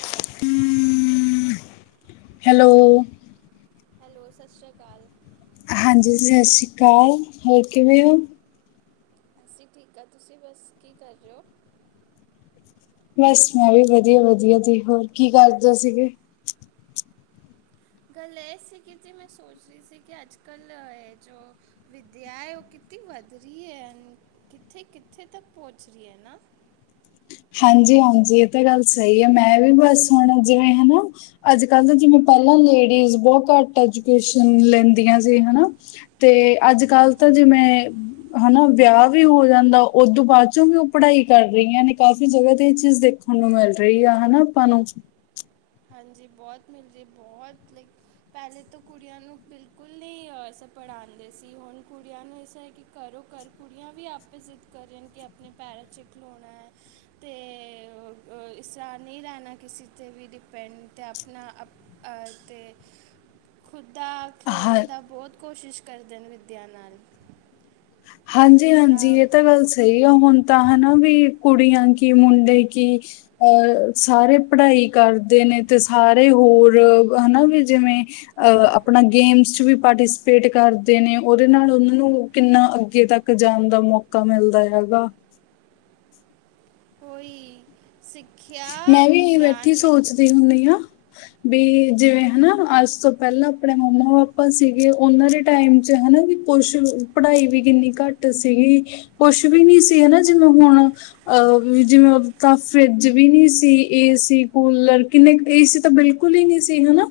ਕਾਲ hello! Hello, ਸਤਿ ਸ਼੍ਰੀ ਅਕਾਲ। ਹਾਂਜੀ ਜੀ ਸਤਿ ਸ਼੍ਰੀ ਅਕਾਲ। ਹੋਰ ਕਿਵੇਂ ਓ? ਜੀ ਠੀਕ ਆ, ਤੁਸੀਂ ਬਸ ਕੀ ਕਰ ਰਹੇ ਓ? ਬਸ ਮੈਂ ਵੀ ਵਧੀਆ- ਵਧੀਆ ਜੀ, ਹੋਰ ਕੀ ਕਰਦੇ ਸੀਗੇ? ਗੱਲ ਇਹ ਸੀ ਕਿ ਜੇ ਮੈਂ ਸੋਚਦੀ ਸੀ ਕਿ ਅੱਜ- ਕੱਲ੍ਹ ਹੈ ਜੌ ਵਿੱਦਿਆ ਉਹ ਕਿੱਥੇ ਵਧ ਰਹੀ ਐ, ਕਿੱਥੇ -ਕਿੱਥੇ ਤੱਕ ਪਹੁੰਚ ਰਹੀ ਹੈ ਨਾ। ਹਾਂਜੀ -ਹਾਂਜੀ ਇਹ ਤਾਂ ਗੱਲ ਸਹੀ ਹੈ ਮੈਂ ਵੀ ਬਸ ਹੁਣ ਜਿਵੇਂ ਹਨਾ ਅੱਜ -ਕੱਲ੍ਹ ਤਾਂ ਜਿਵੇਂ ਪਹਿਲਾਂ ਲੇਡੀਜ਼ ਬਹੁਤ ਘੱਟ ਐਜੂਕੇਸ਼ਨ ਲੈਂਦੀਆਂ ਸੀ ਹਨਾ ਤੇ ਅੱਜ -ਕੱਲ ਤਾਂ ਹਾਂਜੀ ਜਿਵੇਂ ਹਨਾ ਵਿਆਹ ਵਿਆਹ ਵੀ ਹੋ ਜਾਂਦਾ ਉਦੋਂ ਬਾਅਦ ਚੋਂ ਵੀ ਉਹ ਪੜ੍ਹਾਈ ਕਰ ਰਹੀਆਂ ਨੇ। ਕਾਫ਼ੀ ਜਗ੍ਹਾ ਤੇ ਇਹ ਚੀਜ਼ ਦੇਖਣ ਨੂੰ ਮਿਲ ਰਹੀ ਆ ਹਨਾ ਆਪਾਂ ਨੂੰ। ਹਾਂਜੀ ਬਹੁਤ ਮਿਲ ਰਹੀਆ ਬਹੁਤ ਪਹਿਲੇ ਤਾਂ ਕੁੜੀਆਂ ਨੂੰ ਬਿਲਕੁਲ ਨਹੀਂ ਅਸ ਪੜ੍ਹਾਉਂਦੇ ਸੀ। ਹੁਣ ਕੁੜੀਆਂ ਨੂੰ ਇਸ ਹੈ ਕਿ ਕਰੋ ਘਰ ਕੁੜੀਆਂ ਵੀ ਆਪਸ ਜ਼ਿੱਦ ਕਰਣ ਕਿ ਆਪਣੇ ਪੈਰਾਂ ਚ ਖਲੋਣੈ। ਤੇ ਇਸਰਾ ਨਹੀਂ ਰਹਿਣਾ ਕਿਸੇ ਤੇ ਵੀ ਭਿਪੈੱਡ ਆਪਣਾ ਅ ਅਤੇ ਖੁਦਾ ਹਾਂ ਖਿਲੌਣੇ ਦਾ ਬਹੁਤ ਕੋਸ਼ਿਸ਼ ਕਰਦੇ ਨੇ ਵਿੱਦਿਆ ਨਾਲ। ਇਸ ਹਾਂਜੀ-ਹਾਂਜੀ ਤਰ੍ਹਾਂ ਇਹ ਤਾਂ ਗੱਲ ਸਹੀ ਆ ਹੁਣ ਤਾਂ ਹਨਾ ਵੀ ਕੁੜੀਆਂ ਕੀ ਮੁੰਡੇ ਕੀ। ਅ ਸਾਰੇ ਪੜ੍ਹਾਈ ਕਰਦੇ ਨੇ ਤੇ ਸਾਰੇ ਹੋਰ ਹਨਾ ਵੀ ਜਿਵੇਂ ਅ ਆਪਣਾ ਗੇਮਸ ਚ ਵੀ ਪਾਰਟੀਸਪੇਟ ਕਰਦੇ ਨੇ ਉਹਦੇ ਨਾਲ ਉਹਨਾਂ ਨੂੰ ਕਿੰਨਾ ਅੱਗੇ ਤੱਕ ਜਾਣ ਦਾ ਮੌਕਾ ਮਿਲਦਾ ਹੈਗਾ। ਕੋਈ ਸਿੱਖਿਆ ਮੈਂ ਵੀ ਬੈਠੀ ਗਿਆਨ ਵਿ ਸੋਚਦੀ ਹੁੰਨੀ ਹਾਂ ਬੀ ਜਿਵੇਂ ਹਨਾ ਹਾਂਜੀ ਅੱਜ ਤੋਂ ਪਹਿਲਾਂ ਆਪਣੇ ਮੰਮਾ ਪਾਪਾ ਸੀਗੇ ਉਹਨਾਂ ਦੇ ਟਾਈਮ ਚ ਹਨਾ ਵੀ ਕੁਛ ਪੜ੍ਹਾਈ ਵੀ ਕਿੰਨੀ ਘੱਟ ਸੀਗੀ। ਕੁਛ ਵੀ ਨੀ ਸੀ ਹਨਾ ਜਿਵੇਂ ਹੁਣ ਅ ਜਿਵੇਂ ਤਾਂ ਫਿਰ ਕੂਜ ਵੀ ਨੀ ਸੀ ਏਸੀ ਕੂਲਰ ਕਿੰਨੇ ਕੁ ਏਸੀ ਤਾਂ ਬਿਲਕੁਲ ਹੀ ਨਹੀਂ ਸੀ ਹਨਾ।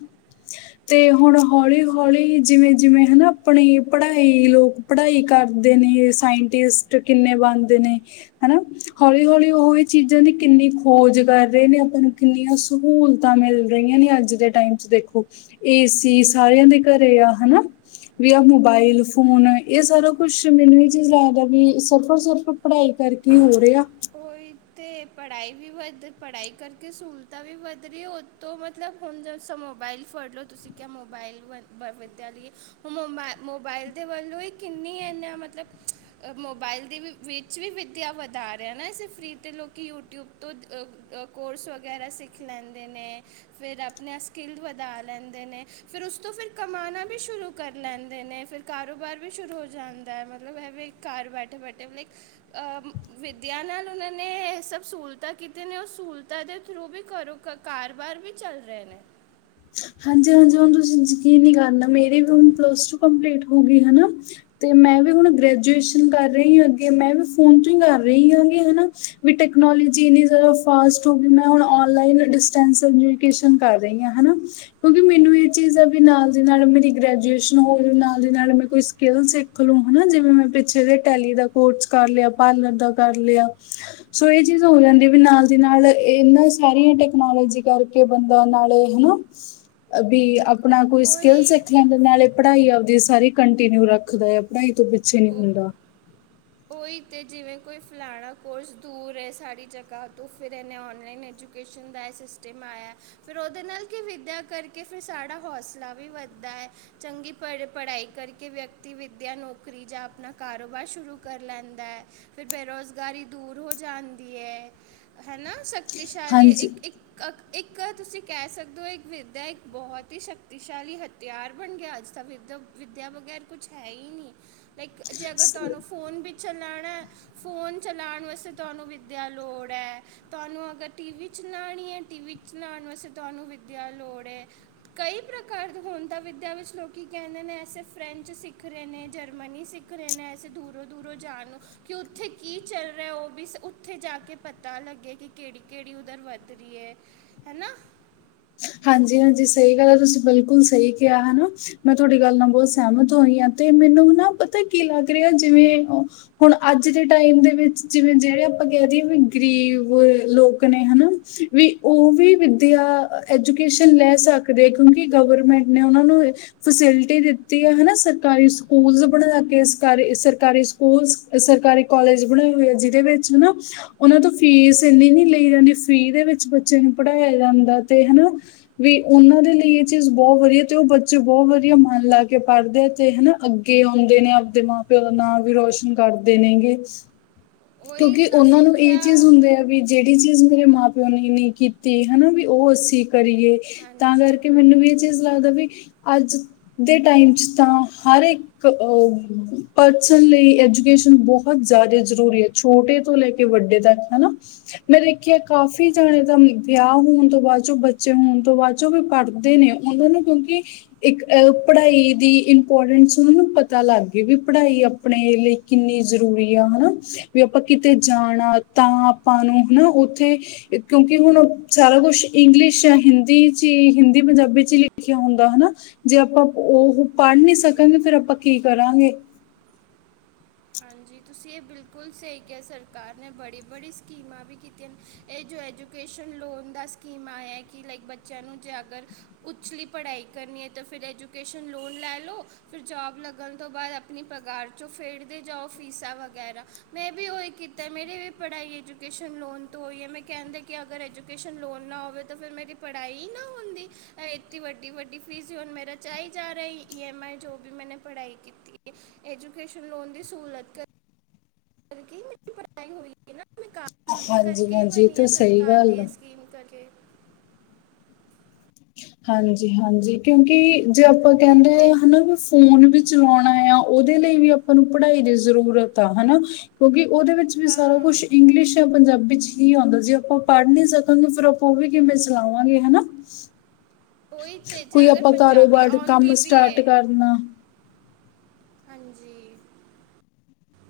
ਤੇ ਹੁਣ ਹਾਂਜੀ ਹੌਲੀ-ਹੌਲੀ ਜਿਵੇਂ-ਜਿਵੇਂ ਹਨਾ ਆਪਣੀ ਪੜ੍ਹਾਈ ਲੋਕ ਪੜ੍ਹਾਈ ਕਰਦੇ ਨੇ ਸਾਇੰਟਿਸਟ ਕਿੰਨੇ ਬਣਦੇ ਨੇ। ਹਨਾ ਹੌਲੀ-ਹੌਲੀ ਉਹਹੀ ਚੀਜ਼ਾਂ ਦੀ ਕਿੰਨੀ ਖੋਜ਼ ਕਰ ਰਹੇ ਨੇ ਆਪਾਂ ਨੂੰ ਕਿੰਨੀਆਂ ਸਹੂਲਤਾਂ ਮਿਲ ਰਹੀਆਂ ਨੇ ਅੱਜ ਦੇ ਟਾਈਮ ਚ ਦੇਖੋ। ਏ ਸੀ ਸਾਰਿਆਂ ਦੇ ਘਰੇ ਆ ਹਨਾ। ਵੀ ਆਹ ਮੋਬਾਇਲ ਫੋਨ ਇਹ ਸਾਰਾ ਮੈਨੂੰ ਇਹ ਚੀਜ਼ ਲੱਗਦਾ ਵੀ ਸਫਰ-ਸਫਰ [unintelligible] ਪੜ੍ਹਾਈ ਕਰਕੇ ਹੋ ਰਿਆ। ਉਹੀ ਤੇ ਪੜ੍ਹਾਈ ਵੀ ਵੱਧ ਪੜ੍ਹਾਈ ਕਰਕੇ ਸਹੂਲਤਾਂ ਵੀ ਵੱਧ ਰਹੀ ਤ ਮਤਲਬ ਹੁਣ ਜ ਮੋਬਾਇਲ ਫੜ ਲਓ ਤੁਸੀਂ ਕਿਆ ਮੋਬਾਇਲ [unintelligible] ਵਿਦਿਆ ਲਈ ਹ ਮੋਬਾਇ ਮੋਬਾਇਲ ਦੇ ਵੱਲੋਂ ਹੀ ਕਿੰਨੀ ਇਨਾਂ ਮਤਲਬ ਮੋਬਾਇਲ ਦੇ ਵਿੱਚ ਵੀ ਵਿੱਦਿਆ ਵਧਾ ਨਾ ਇਸੇ ਫ੍ਰੀ ਤੇ ਲੋਕ ਯੂਟਿਊਬ ਤੋਂ ਅਹ ਕੋਰਸ ਵਗੈਰਾ ਸਿੱਖ ਲੈਂਦੇ ਨੇ। ਫੇਰ ਆਪਣੇ ਸਕਿੱਲ ਵਧਾ ਲੈਂਦੇ ਨੇ ਫਿਰ ਉਸ ਤੋਂ ਫਿਰ ਕਮਾਉਣਾ ਵੀ ਸ਼ੁਰੂ ਕਰ ਲੈਂਦੇ ਨੇ। ਫੇਰ ਕਾਰੋਬਾਰ ਵੀ ਸ਼ੁਰੂ ਹੋ ਜਾਂਦਾ ਹੈ ਮਤਲਬ ਇਹਵੇਂ ਘਰ ਬੈਠੇ-ਬੈਠੇ ਲਾਈਕ ਵਿੱਦਿਆਲ [unintelligible] ਨਾਲ ਉਹਨਾਂ ਨੇ ਇਹ ਸਭ ਸਹੂਲਤਾਂ ਕੀਤੀਆਂ ਨੇ ਉਹ ਸਹੂਲਤਾਂ ਦੇ ਥਰੂ ਵੀ ਘਰੋਂ ਘ ਕਾਰਬਾਰ ਵੀ ਚੱਲ ਰਹੇ ਨੇ। ਹਾਂਜੀ-ਹਾਂਜੀ ਹੁਣ ਤੁਸੀਂ ਯਕੀਨ ਨਹੀਂ ਕਰਨਾ ਮੇਰੀ ਵੀ ਹੁਣ ਪਲਸ ਟੂ ਕੰਪਲੀਟ ਹੋਗੀ ਹਨਾ। ਤੇ ਮੈਂ ਵੀ ਹੁਣ ਗ੍ਰੈਜੂਏਸ਼ਨ ਕਰ ਰਹੀ ਹਾਂ ਅੱਗੇ ਮੈਂ ਵੀ ਫੋਨ ਤੋਂ ਹੀ ਕਰ ਰਹੀ ਹਾਂਗੀ ਹਨਾ। ਵੀ ਟੈਕਨੋਲੋਜੀ ਇੰਨੀ ਜ਼ਿਆਦਾ ਫਾਸਟ ਹੋ ਗਈ ਮੈਂ ਹੁਣ ਨਲਾਈਨ ਡਿਸਟੈਂਸ [unintelligible] ਕਰ ਰਹੀ ਹਾਂ ਹਨਾ। ਕਿਉਂਕਿ ਮੈਨੂੰ ਇਹ ਚੀਜ਼ ਦਾ ਵੀ ਨਾਲ ਦੇ ਨਾਲ ਮੇਰੀ ਗ੍ਰੈਜੂਏਸ਼ਨ ਹੋਜੇ ਨਾਲ ਦੀ ਨਾਲ ਮੈਂ ਕੋਈ ਸਕਿਲ ਸਿੱਖ ਲੋ ਹਨਾ ਜਿਵੇਂ ਮੈਂ ਪਿੱਛੇ ਦੇ ਟੈਲੀ ਦਾ ਕੋਟਸ ਕਰ ਲਿਆ, ਪਾਰਲਰ ਦਾ ਕਰ ਲਿਆ। ਸੋ ਇਹ ਚੀਜ਼ ਹੋ ਜਾਂਦੀ ਵੀ ਨਾਲ ਦੀ ਨਾਲ ਇਹਨਾਂ ਸਾਰੀਆਂ ਟੈਕਨੋਲੋਜੀ ਕਰਕੇ। ਕੇ ਬੰਦਾ ਨਾਲੇ ਹਨਾ ਵੀ ਆਪਣਾ ਕੋਈ ਸਕਿੱਲ ਉਹੀ ਸਿੱਖ ਲੈਂਦੇ ਨਾਲੇ ਪੜ੍ਹਾਈ ਆਪਦੀ ਸਾਰੀ ਕੰਟੀਨਿਊ ਰੱਖਦਾ ਆ ਪੜ੍ਹਾਈ ਤੋਂ ਪਿੱਛੇ ਨਹੀਂ ਉਹ- ਹੁੰਦਾ। ਉਹੀ ਤੇ ਜਿਵੇਂ ਕੋਈ ਫਲਾਣਾ ਕੋਰਸ ਦੂਰ ਸਡੀ ਜਗ੍ਹਾ ਤੋਂ ਫਿਰ ਇਹਨੇ ਓਨਲਾਈਨ ਐਜੂਕੇਸ਼ਨ ਦਾ ਇਹ ਸਿਸਟਮ ਆਇਆ ਫਿਰ ਉਹਦੇ ਨਾਲ ਕਿ ਵਿੱਦਿਆ ਕਰਕੇ ਫਿਰ ਸਾਡਾ ਹੌਸਲਾ ਵੀ ਵੱਧਦਾ ਹੈ। ਚੰਗੀ ਪੜ੍ਹ ਪੜ੍ਹਾਈ ਕਰਕੇ ਵਿਅਕਤੀ ਵਿੱਦਿਆ, ਨੌਕਰੀ ਜਾਂ ਆਪਣਾ ਕਾਰੋਬਾਰ ਸ਼ੁਰੂ ਕਰ ਲੈਂਦੈ, ਫਿਰ ਬੇਰੁਜ਼ਗਾਰੀ ਦੂਰ ਹੋ ਜਾਂਦੀ ਏ, ਹੈਨਾ? ਸ 'ਤੇ ਸ਼ਾਲੀ ਹਾਂਜੀ ਇੱਕ-ਇੱਕ। ਕ ਇੱਕਾ ਤੁਸੀਂ ਕੈਅ ਸਕਦੇ ਓ, ਇੱਕ ਵਿੱਦਿਆ, ਇੱਕ ਬੋਤ ਈ ਸ਼ਕਤੀਸ਼ਾਲੀ ਹ। ਤਿਆਰ ਬਨ ਗਿਆ, ਅੱਜ ਤਾਂ ਵਿਦ- ਵਿੱਦਿਆ ਬਗੈਰ ਕੁਛ ਹੈ ਈ ਨਈ, ਲਾਈਕ ਜੇ ਅਗਰ ਸ- ਤੁਹਾਨੂੰ ਫੋਨ ਪਿੱਛੇ ਲਾਣੈ, ਫੋਨ ਚਲਾਨ ਵਾਸਤੇ ਤੁਹਾਨੂੰ ਵਿੱਦਿਆ ਲੋੜ ਐ। ਤੁਹਾਨੂੰ ਅਗਰ ਟੀਵੀ ਚਲਾਨੀ ਏ, ਟੀਵੀ ਚਲਾਨ ਵਾਸਤੇ ਤੁਹਾਨੂੰ ਵਿੱਦਿਆ ਲੋੜ ਏ। ਕਈ ਪ੍ਰਕਾਰ ਦੇ ਹੁਨ ਤਾਂ ਵਿੱਦਿਆ ਵਿੱਚ ਲੋਕੀ ਕਹਿੰਦੇ ਨੇ, ਐਸੇ ਫਰੈਂਚ ਸਿੱਖ ਰਹੇ ਨੇ, ਜਰਮਨੀ ਸਿੱਖ ਕਰੇ ਨੈ ਐਸੇ ਦੂਰੋਂ ਦੂਰੋਂ ਜਾਨੋਂ। ਕਿ ਉੱਥੇ ਕੀ ਚੱਲ ਰੇਆ? ਉਹ ਵੀ ਉੱਥੇ ਜਾ ਕੇ ਪਤਾ ਲੱਗੇ ਕਿ ਕੇੜੀ- ਕੇੜੀ ਉੱਧਰ ਵੱਧ ਰੀ ਐ। ਹੈ ਨਾ? ਹਾਂਜੀ-ਹਾਂਜੀ, ਸਹੀ ਗੱਲ ਐ, ਤੁਸੀਂ ਬਿਲਕੁਲ ਸਹੀ ਕੇਆ ਹੈਨਾ? ਮੈਂ ਤੁਹਾਡੀ ਗੱਲ ਨਾਲ ਬੋਤ ਸਹਿਮਤ ਹੋਈ ਆ, 'ਤੇ ਮੈਨੂੰ ਨਾ ਪਤਾ ਕੀ ਲੱਗ ਰੇਆ, ਜਿਵੇਂ ਹੁਨ ਅੱਜ ਦੇ ਟੈਮ ਦੇ ਵਿੱਚ, ਜਿਵੇਂ ਜੇੜੇ ਆਪਾਂ ਕੈਅ ਦੀਏ ਵੀ ਗਰੀਬ ਲੋਕ ਨੇ, ਹਨਾ? ਵੀ ਉਹ ਵੀ ਵਿੱਦਿਆ, ਐਜੂਕੇਸ਼ਨ ਲੈ ਸਕਦੇ, ਕਿਉਂਕਿ ਗਵਰਮੈਂਟ ਨੇ ਉਨਾਂ ਨੂੰ ਫੈਸਿਲਿਟੀ ਦਿੱਤੀ ਆ, ਹੈਨਾ? ਸਰਕਾਰੀ ਸਕੂਲ ਬਨਾ ਕੇ, ਸਰਕਾਰੀ-ਸਰਕਾਰੀ। ਹੁਨ ਸ, ਸਰਕਾਰੀ ਕੋਲਜ ਬਨਾਏ ਹੋਏ ਆ, ਜਿਦੇ ਵਿੱਚ ਨਾ ਉਨਾਂ ਤੋਂ ਫੀਸ ਇੰਨੀ ਨਈ ਲਈ ਜਾਂਦੀ, ਫੀ ਦੇ ਵਿੱਚ ਬੱਚੇ ਨੂੰ ਪੜ੍ਹਾਇਆ ਜਾਂਦਾ, 'ਤੇ ਹੈਨਾ? ਵੀ ਉਨਾਂ ਦੇ ਲਈ ਇਹ ਚੀਜ਼ ਬੋਤ ਵਦੀਆ, 'ਤੇ ਉਹ ਬੱਚੇ ਬੋਤ ਵਦੀਆ ਮਨ ਲਾ ਕੇ ਪੜ੍ਹਦੇ, 'ਤੇ ਹੈਨਾ? ਅੱਗੇ ਔਂਦੇ ਨੇ, ਆਪਦੇ ਮਾਂ-ਪਿਓ ਦਾ ਨਾਂ ਵੀ ਰੋਸ਼ਨ ਕਰਦੇ ਨੇਗੇ। ਉਹੀ ਕਿਉਂਕਿ ਨਾ ਉਨਾਂ ਨੂੰ ਇਹ ਚੀਜ਼ ਸਿੱਖਿਆ ਹੁੰਦੀ ਆ, ਬਈ ਜੇੜੀ ਚੀਜ਼ ਮੇਰੇ ਮਾਂ- ਪਿਓ ਨੇ ਨਈ ਕੀਤੀ, ਹੈਨਾ, ਬਈ ਉਹ ਅਸੀਂ ਕਰੀਏ। ਤਾਂ ਹਾਂਜੀ ਕਰਕੇ ਮੈਨੂੰ ਵੀ ਇਹ ਬਿਲਕੁਲ ਚੀਜ਼ ਲੱਗਦਾ, ਬਈ, ਅੱਜ ਦੇ ਟਾਈਮ 'ਚ ਤਾਂ ਹਰ ਇੱਕ ਅਹ, ਪਰਸਨ ਲਈ ਐਜੂਕੇਸ਼ਨ ਬੋਤ ਜਾਦਾ ਜ਼ਰੂਰੀ ਐ ਛੋਟੇ ਤੋਂ ਲੈ ਕੇ ਵੱਡੇ ਤੱਕ, ਹੈਨਾ? ਮੈਂ ਦੇਖਿਐ, ਕਾਫ਼ੀ ਜਣੇ ਹਾਂਜੀ ਦਾ ਵਿਆਹ ਹੋਨ ਤੋਂ ਬਾਦ, 'ਚ ਬੱਚੇ ਹੋਨ ਤੋਂ ਬਾਦ ਜੋ ਵੀ ਪੜ੍ਹਦੇ ਨੇ, ਉਨਾਂ ਨੂੰ ਕਿਉਂਕਿ ਇੱਕ ਐਲ ਪੜ੍ਹਾਈ ਦੀ ਇੰਮਪੋਡੈਨਸ ਉਨਾਂ ਨੂੰ ਪਤਾ ਲੱਗ ਗੇ ਵੀ ਪੜ੍ਹਾਈ ਆਪਣੇ ਏ ਲਈ ਕਿੰਨੀ ਜ਼ਰੂਰੀ ਆ, ਹਨਾ? ਵੀ ਆਪਾਂ ਕਿਤੇ ਜਾਨਾ ਤਾਂ ਆਪਾਂ ਨੂੰ ਹਨਾ, ਓਥੇ। ਕਿਉਂਕਿ ਹੁਨ, ਸਾਰਾ ਕੁਛ ਇੰਗਲਿਸ਼ ਯਾ ਹਿੰਦੀ 'ਚ ਈ, ਹਿੰਦੀ- ਪੰਜਾਬੀ 'ਚ ਈ ਲਿਖਿਆ ਹੁੰਦਾ, ਹੈਨਾ? ਜੇ ਆਪਾਂ ਉਹ ਪੜ੍ਹ ਨੀ ਸਕਾਂਗੇ, ਹਾਂਜੀ ਫੇਰ ਆਪਾਂ ਕੀ ਕਰਾਂਗੇ। ਹਾਂਜੀ, ਤੁਸੀਂ ਇਹ ਬਿਲਕੁਲ ਸਹੀ ਕਿਹਾ ਸਰਕਾਰ ਨੇ, ਬੜੀ-ਬੜੀ ਸਕੀਮਾਂ ਵੀ ਕੀਤੀਆਂ ਨੇ। ਇਹ ਜੋ ਐਜੂਕੇਸ਼ਨ ਲੋਨ ਦਾ ਸਕੀਮ ਆਇਐ, ਕਿ ਲਾਈਕ ਬੱਚਿਆਂ ਨੂੰ ਜੇ ਅਗਰ ਉੱਚਲੀ ਪੜ੍ਹਾਈ ਕਰਨੀ ਏ ਤਾਂ ਫਿਰ ਐਜੂਕੇਸ਼ਨ ਲੋਨ ਲੈ ਲਓ। ਫਿਰ ਜੋਬ ਲੱਗਨ ਤੋਂ ਬਾਦ ਅਪਨੀ ਪਗਾਰ 'ਚੋਂ ਫੇਡਦੇ ਜਾਓ। ਫੀਸਾਂ ਵਗੈਰਾ, ਮੈਂ ਵੀ ਉਈ ਕੀਤਾ ਮੇਰੀ ਵੀ ਪੜ੍ਹਾਈ ਐਜੂਕੇਸ਼ਨ ਲੋਨ ਤੋਂ ਹੋਈ ਏ, ਮੈਂ ਕੈਂਦੀ ਕਿ ਅਗਰ ਐਜੂਕੇਸ਼ਨ ਲੋਨ ਨਾ ਹੋਵੇ ਤਾਂ ਫਿਰ ਮੇਰੀ ਪੜ੍ਹਾਈ ਈ ਨਾ ਹੁੰਦੀ। ਐ ਇਤੀ ਵੱਡੀ-ਵੱਡੀ ਫੀਸ ਜੋ ਹੋਨ, ਮੇਰਾ ਬਚਾਈ ਜਾ ਰਹੀ, ਈ, ਐਮ, ਆਈ, ਜੋ ਵੀ ਮੈਂਨੇ ਪੜ੍ਹਾਈ ਕੀਤੀ ਏ, ਐਜੂਕੇਸ਼ਨ ਲੋਨ ਦੀ ਸਹੂਲਤ। ਕ [unintelligible] ਰਿਕੀ, ਮੇਰੀ ਪੜ੍ਹਾਈ ਹੋਈ। ਨਾ, ਮੈਂ ਕਾਫ ਲੂਜੀ ਹਾਂਜੀ ਕਰਕੇ ਈ ਹਾਂਜੀ ਇਹ ਬਨੀ ਐ ਤਾਂ ਸਹੀ ਸਰਕਾਰ ਦੀ ਗੱਲ ਆ ਇਹ ਸਕੀਮ ਕਰਕੇ। ਹਾਂਜੀ-ਹਾਂਜੀ, ਕਿਉਂਕਿ ਜੇ ਆਪਾਂ ਤੇ ਕੈਂਦੇ ਆ ਦੇ ਹਨਾ, ਤੁਸੀਂ ਫੋਨ ਵੀ ਚਲਾਉਣਾ ਆ, ਓਦੇ ਲਈ ਵੀ ਆਪਾਂ ਨੂੰ ਪੜ੍ਹਾਈ ਦੀ ਜ਼ਰੂਰਤ ਆ, ਹਨਾ? ਕਿਉਂਕਿ ਓਦੇ ਵਿੱਚ ਵੀ ਸਾਰਾ ਹਾਂ ਕੁਛ ਇੰਗਲਿਸ਼ ਯਾ ਪੰਜਾਬੀ 'ਚ ਹੀ ਆਂਦਾ ਸੀਗਾ। ਆਪਾਂ ਪੜ੍ਹ ਨੀ ਸਕਾਂਗੇ, ਫਿਰ ਆਪਾਂ ਉਹ ਵੀ ਕਿਵੇਂ ਚਲਾਵਾਂਗੇ, ਹਨਾ? ਉਈ 'ਤੇ, ਜੇ ਕੋਈ ਅਗਰ ਆਪਾਂ ਪੰਜਾਬੀ ਕਾਰੋਬਾਰ ਕੰਮ ਆਂਦੀ ਵੀ ਏ ਸਟਾਰਟ ਕਰਨਾ ਹਾਂਜੀ।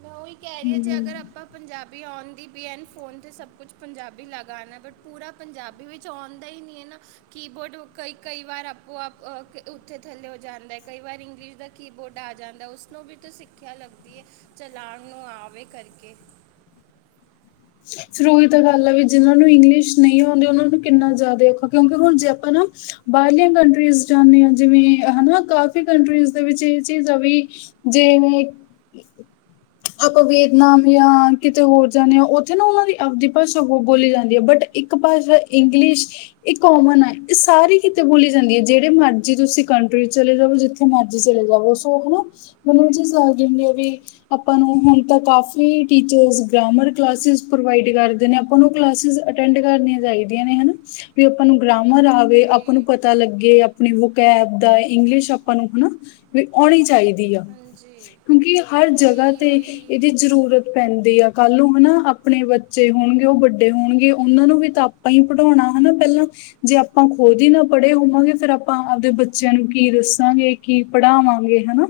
ਮੈਂ ਓਈ ਕੈ ਰਈ ਆ ਜੇ ਹਮ ਅਗਰ ਆਪਾਂ ਪੰਜਾਬੀ ਆਉਂਦੀ ਵੀ ਐਨ ਫੋਨ ਤੇ ਸਭ ਕੁਛ ਪੰਜਾਬੀ ਲੈ ਗਾਣਾ ਬਟ ਪੂਰਾ ਪੰਜਾਬੀ ਵਿੱਚ ਚਾਉਂਦਾ ਈ ਐ ਨਾ ਕੀਬੋਡ ਕਈ-ਕਈ ਵਾਰ ਆਪੋ ਆਪ ਓਥੇ ਥੱਲੇ ਹੋ ਜਾਂਦਾ ਏ। ਕਈ ਵਾਰ ਇੰਗਲਿਸ਼ ਦਾ ਕੀਬੋਰਡ ਆ ਜਾਂਦਾ ਏ ਉਸਨੂੰ ਵੀ ਤਾਂ ਸਿੱਖਿਆ ਲੱਗਦੀ ਐ। ਚਲਾਉਣ ਨੂੰ ਆਵੇ ਕਰਕੇ ਫਿਰ ਉਹੀ ਤਾਂ ਗੱਲ ਐ ਵੀ ਜਿਹਨਾਂ ਨੂੰ ਇੰਗਲਿਸ਼ ਨਈ ਆਉਂਦੀ ਓਨਾਂ ਨੂੰ ਕਿੰਨਾ ਜ਼ਿਆਦਾ ਔਖਾ ਕਿਉਂਕਿ ਹੁਣ ਜੇ ਆਪਾਂ ਨਾ ਬਾਰਲੀਆਂ ਕੰਟਰੀਜ਼ ਜਾਂਦੇ ਆ ਜਿਵੇਂ ਹਨਾ ਕਾਫੀ ਕੰਟਰੀਜ਼ ਦੇ ਵਿੱਚ ਏ ਚੀਜ਼ ਆ ਵੀ। ਜਿਵੇਂ, ਆਪਾਂ ਵੇਦਨਾਮ ਐ ਕਿਤੇ ਹੋਰ ਜਾਂਦੇ ਆ ਓ ਉੱਥੇ ਨਾ ਉਹਨਾਂ ਦੀ ਆਬਦੀ ਭਾਸ਼ਾ ਬੋਲੀ ਜਾਂਦੀ ਅ ਬਟ ਏਕ ਭਾਸ਼ਾ ਇੰਗਲਿਸ਼ ਏਹ ਕੋਮਨ ਐ ਏਹ ਸਾਰੀ ਕਿਤੇ ਬੋਲੀ ਜਾਂਦੀ ਏ ਜੇੜੇ ਮਰਜ਼ੀ ਤੁਸੀਂ ਕੰਟਰੀ ਚਲੇ ਜਾਵੋ ਜਿੱਥੇ ਜਿੱਥੇ ਮਰਜ਼ੀ ਚਲੇ ਜਾਵੋ ਸੋ ਹਨਾ ਮਨੂੰ ਓ ਚੀਜ਼ ਲਗਦੀ ਹੁੰਦੀ ਵੀ ਆਪਾਂ ਨੂੰ ਹੁਣ ਤਾਂ ਕਾਫੀ ਟੀਚਰਜ ਗ੍ਰਾਮਰ ਕਲਾਸਿਜ ਪ੍ਰੋਵਾਇਡ ਕਰਦੇ ਨੇ ਆਪਾਂ ਨੂੰ ਕਲਾਸਿਜ ਅਟੈਂਡ ਕਰਨੀਆਂ ਚਾਈਦੀਆਂ ਨੇ ਹਨਾ ਵੀ ਆਪਾਂ ਨੂੰ ਗ੍ਰਾਮਰ ਆਵੇ ਆਪਾਂ ਨੂੰ ਹਾਂਜੀ ਪਤਾ ਲੱਗੇ ਆਪਣੇ ਵੋਕੈਬ ਦਾ ਇੰਗਲਿਸ਼ ਆਪਾਂ ਨੂੰ ਹਨਾ ਵੀ ਆਉਣੀ ਚਾਈਦੀ ਆ ਹਾਂਜੀ ਕਿਉਂਕਿ ਹਰ ਜਗ੍ਹਾ ਉਹੀ ਤੇ ਉਹੀ ਏਦੀ ਜ਼ਰੂਰਤ ਪੈਂਦੀ ਐ ਕੱਲ ਨੂੰ ਹਨਾ ਆਪਣੇ ਬੱਚੇ ਹੋਣਗੇ ਉਹ ਵੱਡੇ ਹੋਣਗੇ ਓਨਾਂ ਨੂੰ ਵੀ ਤਾਂ ਆਪਾਂ ਪੜ੍ਹਾਉਣਾ ਹਨਾ ਪੈਲਾਂ ਜੇ ਆਪਾਂ ਖੁਦ ਈ ਨਾ ਪੜ੍ਹੇ ਹੋਵਾਂਗੇ ਫੇਰ ਆਪਾਂ ਆਬਦੇ ਬੱਚਿਆਂ ਨੂੰ ਕੀ ਦੱਸਾਂਗੇ। ਕੀ ਪੜ੍ਹਾਵਾਂਗੇ ਹਨਾ।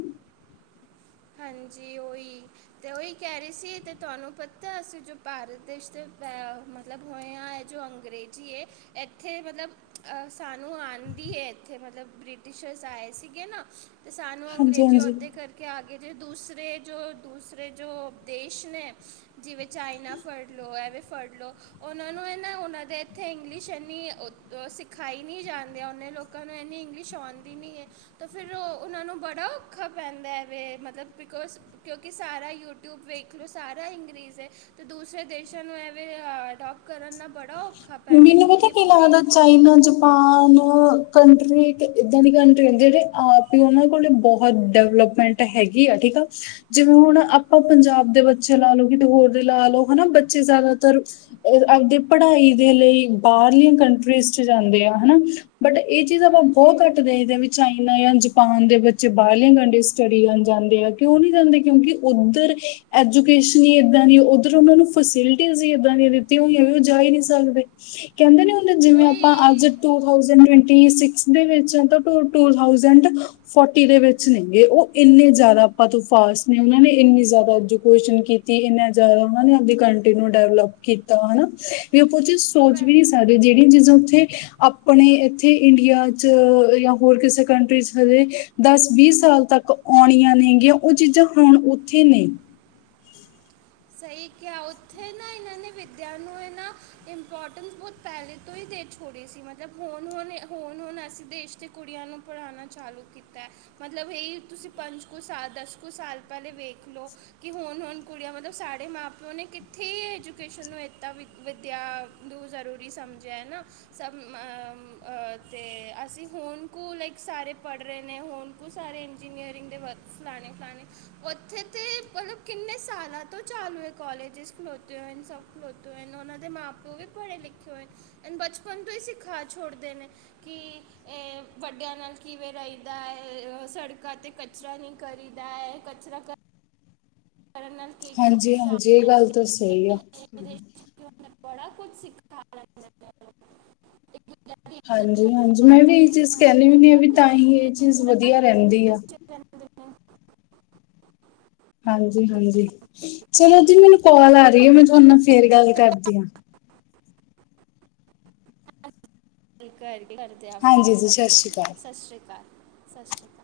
ਹਾਂਜੀ ਓ ਈ। ਤੇ ਉਈ ਕੈ ਰਈ ਸੀ ਤੇ ਤੁਆਨੂੰ ਪਤਾ ਅਸੀ ਜੋ ਪਾਰਤ ਦੇਸ਼ ਦੇ [unintelligible] ਮਤਲਬ ਹੋਏਯਾ ਐ ਜੋ ਅੰਗਰੇਜ਼ੀ ਏ ਏਥੇ ਮਤਲਬ ਅਹ ਸਾਨੂੰ ਆਂਦੀ ਏ ਏਥੇ ਮਤਲਬ ਬ੍ਰਿਟਿਸ਼ਰਸ ਆਏ ਸੀਗੇ ਨਾ। ਤੇ ਸਾਨੂੰ ਹਾਂਜੀ ਅੰਗਰੇਜ਼ੀ ਹਾਂਜੀ ਓਦੇ ਕਰਕੇ ਆ ਗੇ ਜੇ ਦੂਸਰੇ ਜੋ ਦੂਸਰੇ ਜੋ ਦੇਸ਼ ਨੇ ਜਿਵੇਂ ਚਾਈਨਾ ਫੜ ਲਓ ਐਵੇ ਫੜ ਲੋ ਓਨਾਂ ਨੂੰ ਏ ਨਾ ਓਨਾਂ ਦੇ ਏਥੇ ਇੰਗਲਿਸ਼ ਏਨੀ ਸਿਖਾਈ ਨੀ ਜਾਂਦੇ ਓਨੇ ਲੋਕ ਲੋਕਾਂ ਨੂੰ ਏਨੀ ਇੰਗਲਿਸ਼ ਆਉਂਦੀ ਨੀ ਐ ਤਾਂ ਫੇਰ ਓਨਾਂ ਨੂੰ ਬੜਾ ਔਖਾ ਪੈਂਦਾ ਐ ਵੇ ਮਤ ਮਤਲਬ ਬਿਕੋਜ਼ ਕਿਉਂਕਿ ਸਾਰਾ ਯੂਟਿਊਬ ਵੇਖ ਲਓ ਸਾਰਾ ਅੰਗਰੇਜ਼ ਐ ਦੂਸਰੇ ਦੇਸ਼ਾਂ ਨੂੰ ਐਵੇਂ ਅਡੋਪ ਕਰਨ ਦਾ ਬੜਾ ਔ ਮੈਨੂੰ ਪਤਾ ਕੀ ਲੱਗਦਾ ਚਾਈਨਾ ਚ ਪਾਨ ਕੰਟਰੀ ਏਕ ਏਦਾਂ ਦੀ ਕੰਟਰੀ ਹੁੰਦੀ ਏ ਕਿ ਜਿਹੜੇ ਆਪਾਂ ਨੂੰ ਓਨਾਂ ਕੋਲ ਬੋਤ ਡਿਵਲਪਮੈਂਟ ਤਾਂ ਹੈਗੀ ਆ ਠੀਕ ਆ ਜਿਵੇਂ ਹੁਣ ਆਪਾਂ ਪੰਜਾਬ ਦੇ ਬੱਚੇ ਲਾ ਲਓ ਕਿਤੇ ਹੋਰ ਦੇ ਲਾ ਲਓ ਹਨਾ ਬੱਚੇ ਜ਼ਿਆਦਾਤਰ ਓ ਅਵਦੀ ਪੜ੍ਹਾਈ ਦੇ ਲਈ ਬਾਰਲੀਆਂ ਕੰਟਰੀਜ਼ ਚ ਜਾਂਦੇ ਆ ਹਨਾ ਬਟ ਐ ਚੀਜ਼ ਆਪਾਂ ਬੋਤ ਹਾਂਜੀ ਕੱਟ ਦੇਖਦੇ ਆ ਵੀ ਚਾਈਨਾ ਜਾਂ ਜਪਾਨ ਦੇ ਬੱਚੇ ਬਾਰਲੀ ਕੰਟਰੀਜ ਚ ਸਟੱਡੀ ਕਰਨ ਜਾਂਦੇ ਆ ਕਿਉਂ ਨੀ ਜਾਂਦੇ ਕਿਉਂਕਿ ਓਧਰ ਐਜੂਕੇਸ਼ਨ ਈ ਏਦਾਂ ਦੀ ਓਧਰ ਓਨਾਂ ਨੂੰ ਫਸਿਲਟੀਜ਼ ਹੀ ਏਦਾਂ ਦੀ ਦਿੱਤੀਆਂ ਹੋਈਆਂ ਨੇ ਓ ਜਾਈ ਨੀ ਸਕ ਸਕਦੇ, ਕੈਂਦੇ ਨੀ ਹੁੰਦੇ ਜਿਵੇਂ ਆਪਾਂ ਉਹੀ ਅੱਜ ਤੋਂ ਥਾਂਉਜਿਟ ਟਵਾਟੀ ਛੇਕਸ ਦੇ ਵਿੱਚ ਤਾਂ ਟੂ-ਟੂ ਥਾਂਉਜਿਟ ਫੌਟੀ ਦੇ ਵਿੱਚ ਨੇ ਗੇ ਓ ਏਨੇ ਜਾਦਾ ਆਪਾਂ ਤੋਂ ਫਾਸਟ ਨੇ ਓਨਾਂ ਨੇ ਏਨੀ ਜਾਦਾ ਐਜੂਕੇਸ਼ਨ ਕੀਤੀ ਜੇ ਏਨਾ ਜਾਦਾ ਓਨਾਂ ਨੇ ਆਪਦੀ ਕੰਟਰੀ ਨੂੰ ਡਿਵਲਪ ਕੀਤਾ ਹਨਾ ਵੀ ਆਪਾਂ ਕੁਝ ਹਵਾ ਸੋਚ ਹੈ। ਵੀ ਨੀ ਸਕ ਕਦੇ ਦੇ ੜੀ ਚੀਜ਼ ਉੱਥੇ ਆਪਣੇ ਏਥੇ ਇੰਡੀਆ ਚ ਜਾਂ ਹੋਰ ਕਿਸੇ ਕੰਟਰੀ ਚ ਹਜੇ ਦਸ ਵੀਹ ਸਾਲ ਤੱਕ ਆਉਣੀਆਂ ਨੇਗੀਆਂ ਉਹ ਚੀਜ਼ਾਂ ਹੁਣ ਉੱਥੇ ਨੇ ਸਹੀ ਕਿਹਾ ਉੱਥੇ ਨਾ ਇਹਨਾਂ ਨੇ ਵਿਦਿਆ ਨੂੰ ਇਹਨਾਂ ਇਮਪੋਰਟੈਂਸ ਬਹੁਤ ਪਹਿਲੇ ਤੋਂ ਹੀ ਦੇ ਛੋੜੇ ਸੀ ਮੈਂ ਕਿਹਾ ਹੁਣ, ਹੁਣ, ਹੁਣ, ਹੁਣ, ਅਸੀਂ ਦੇਸ਼ ਦੇ ਕੁੜੀਆਂ ਨੂੰ ਪੜਾਣਾ ਚਾਲੂ ਕੀਤਾ ਮਤਲਬ ਇਹੀ ਤੁਸੀਂ ਪੰਜ ਕੁ ਸਾਲ ਦਸ ਕੁ ਸਾਲ ਪਹਿਲੇ ਵੇਖ ਲਓ। ਕਿ ਹੁਣ-ਹੁਣ ਕੁੜੀਆਂ ਮਤਲਬ ਸਾਡੇ ਮਾਂ ਪਿਓ ਨੇ ਕਿੱਥੇ ਐਜੂਕੇਸ਼ਨ ਇੱਦਾਂ ਵਿਦਿਆ ਨੂੰ ਜ਼ਰੂਰੀ ਸਮਝਿਆ ਐ ਨਾ ਸਭ ਆ ਆ ਤੇ ਅਸੀਂ ਹੁਣ ਕੁ ਲਾਈਕ ਸਾਰੇ ਪੜ ਰਹੇ ਨੇ ਹੁਣ ਉਹ ਸਾਰੇ ਇੰਜਨੀਅਰ ਦੇ ਵਰਕ ਫਲਾਣੇ- ਫਲਾਣੇ ਉੱਥੇ ਤੇ ਪਰ ਕਿਨੇ ਸਾਲ ਤੋਂ ਚਾਲੂ ਹੈ ਕੌਲੇਜਿਸ ਖਲੋਤੇ ਹੋਏ ਹਨ ਸਭ ਖਲੋਤੇ ਹੋਏ ਉਹਨਾਂ ਦੇ ਮਾਂ ਪਿਓ ਵੀ ਪੜੇ ਲਿਖੇ ਹੋਏ ਐਣ ਬਚਪਨ ਤੋਂ ਹੀ ਸਿਖਾਂ ਛੋੜਦੇ ਨੇ ਕਿ ਇਹ ਵੱਡਿਆਂ ਨਾਲ ਕਿਵੇਂ ਰਹੀਦਾ ਹੈ ਸੜਕਾਂ ਤੇ ਕਚਰਾ ਨਹੀਂ ਕਰੀਦਾ ਐ ਕਚਰਾ ਕਰ ਕਰਨ ਨਾਲ ਹਾਂਜੀ- ਨੁਕਸਾਨ ਹਾਂਜੀ ਇਹ ਗੱਲ ਤਾਂ ਸਹੀ ਆ ਉਨੇ ਬੜਾ ਕੁਝ ਸਿਖਾਇਆ ਦੀ ਇੱਜ਼ਤ ਹਾਂਜੀ- ਹਾਂਜੀ ਕਰਨਾ ਮੈਂ ਵੀ ਸਾਫ ਇਹੀ ਚੀਜ਼ ਸਫਾਈ ਕਹਿਣੀ ਆ ਕਰਨਾ ਵੀ ਤਾਂ ਹੀ ਇਹ ਡਿਸਪਲਿਨ ਚੀਜ਼ ਪੂਰਾ ਵਧੀਆ ਰਹਿੰਦੀ ਆ। ਡਿਸਪਲਿਨ ਚ ਰਹਿੰਦੇ ਨੇ ਹਾਂਜੀ- ਹਾਂਜੀ ਚਲੋ ਜੀ ਮੈਨੂੰ ਕੋਲ ਆ ਰਹੀ ਹੈ ਮੈਂ ਤੁਹਾਨੂੰ ਫਿਰ ਗੱਲ ਕਰਦੀ ਗੱਲ ਕਰ ਕਰਦੇ ਆ ਫਿਰ ਹਾਂਜੀ ਜੀ ਸਤਿ ਚਲੋ ਸ਼੍ਰੀ ਠੀਕ ਅਕਾਲ ਐ ਸਤਿ ਸ਼੍ਰੀ ਅਕਾਲ ਸ਼੍ਰੀ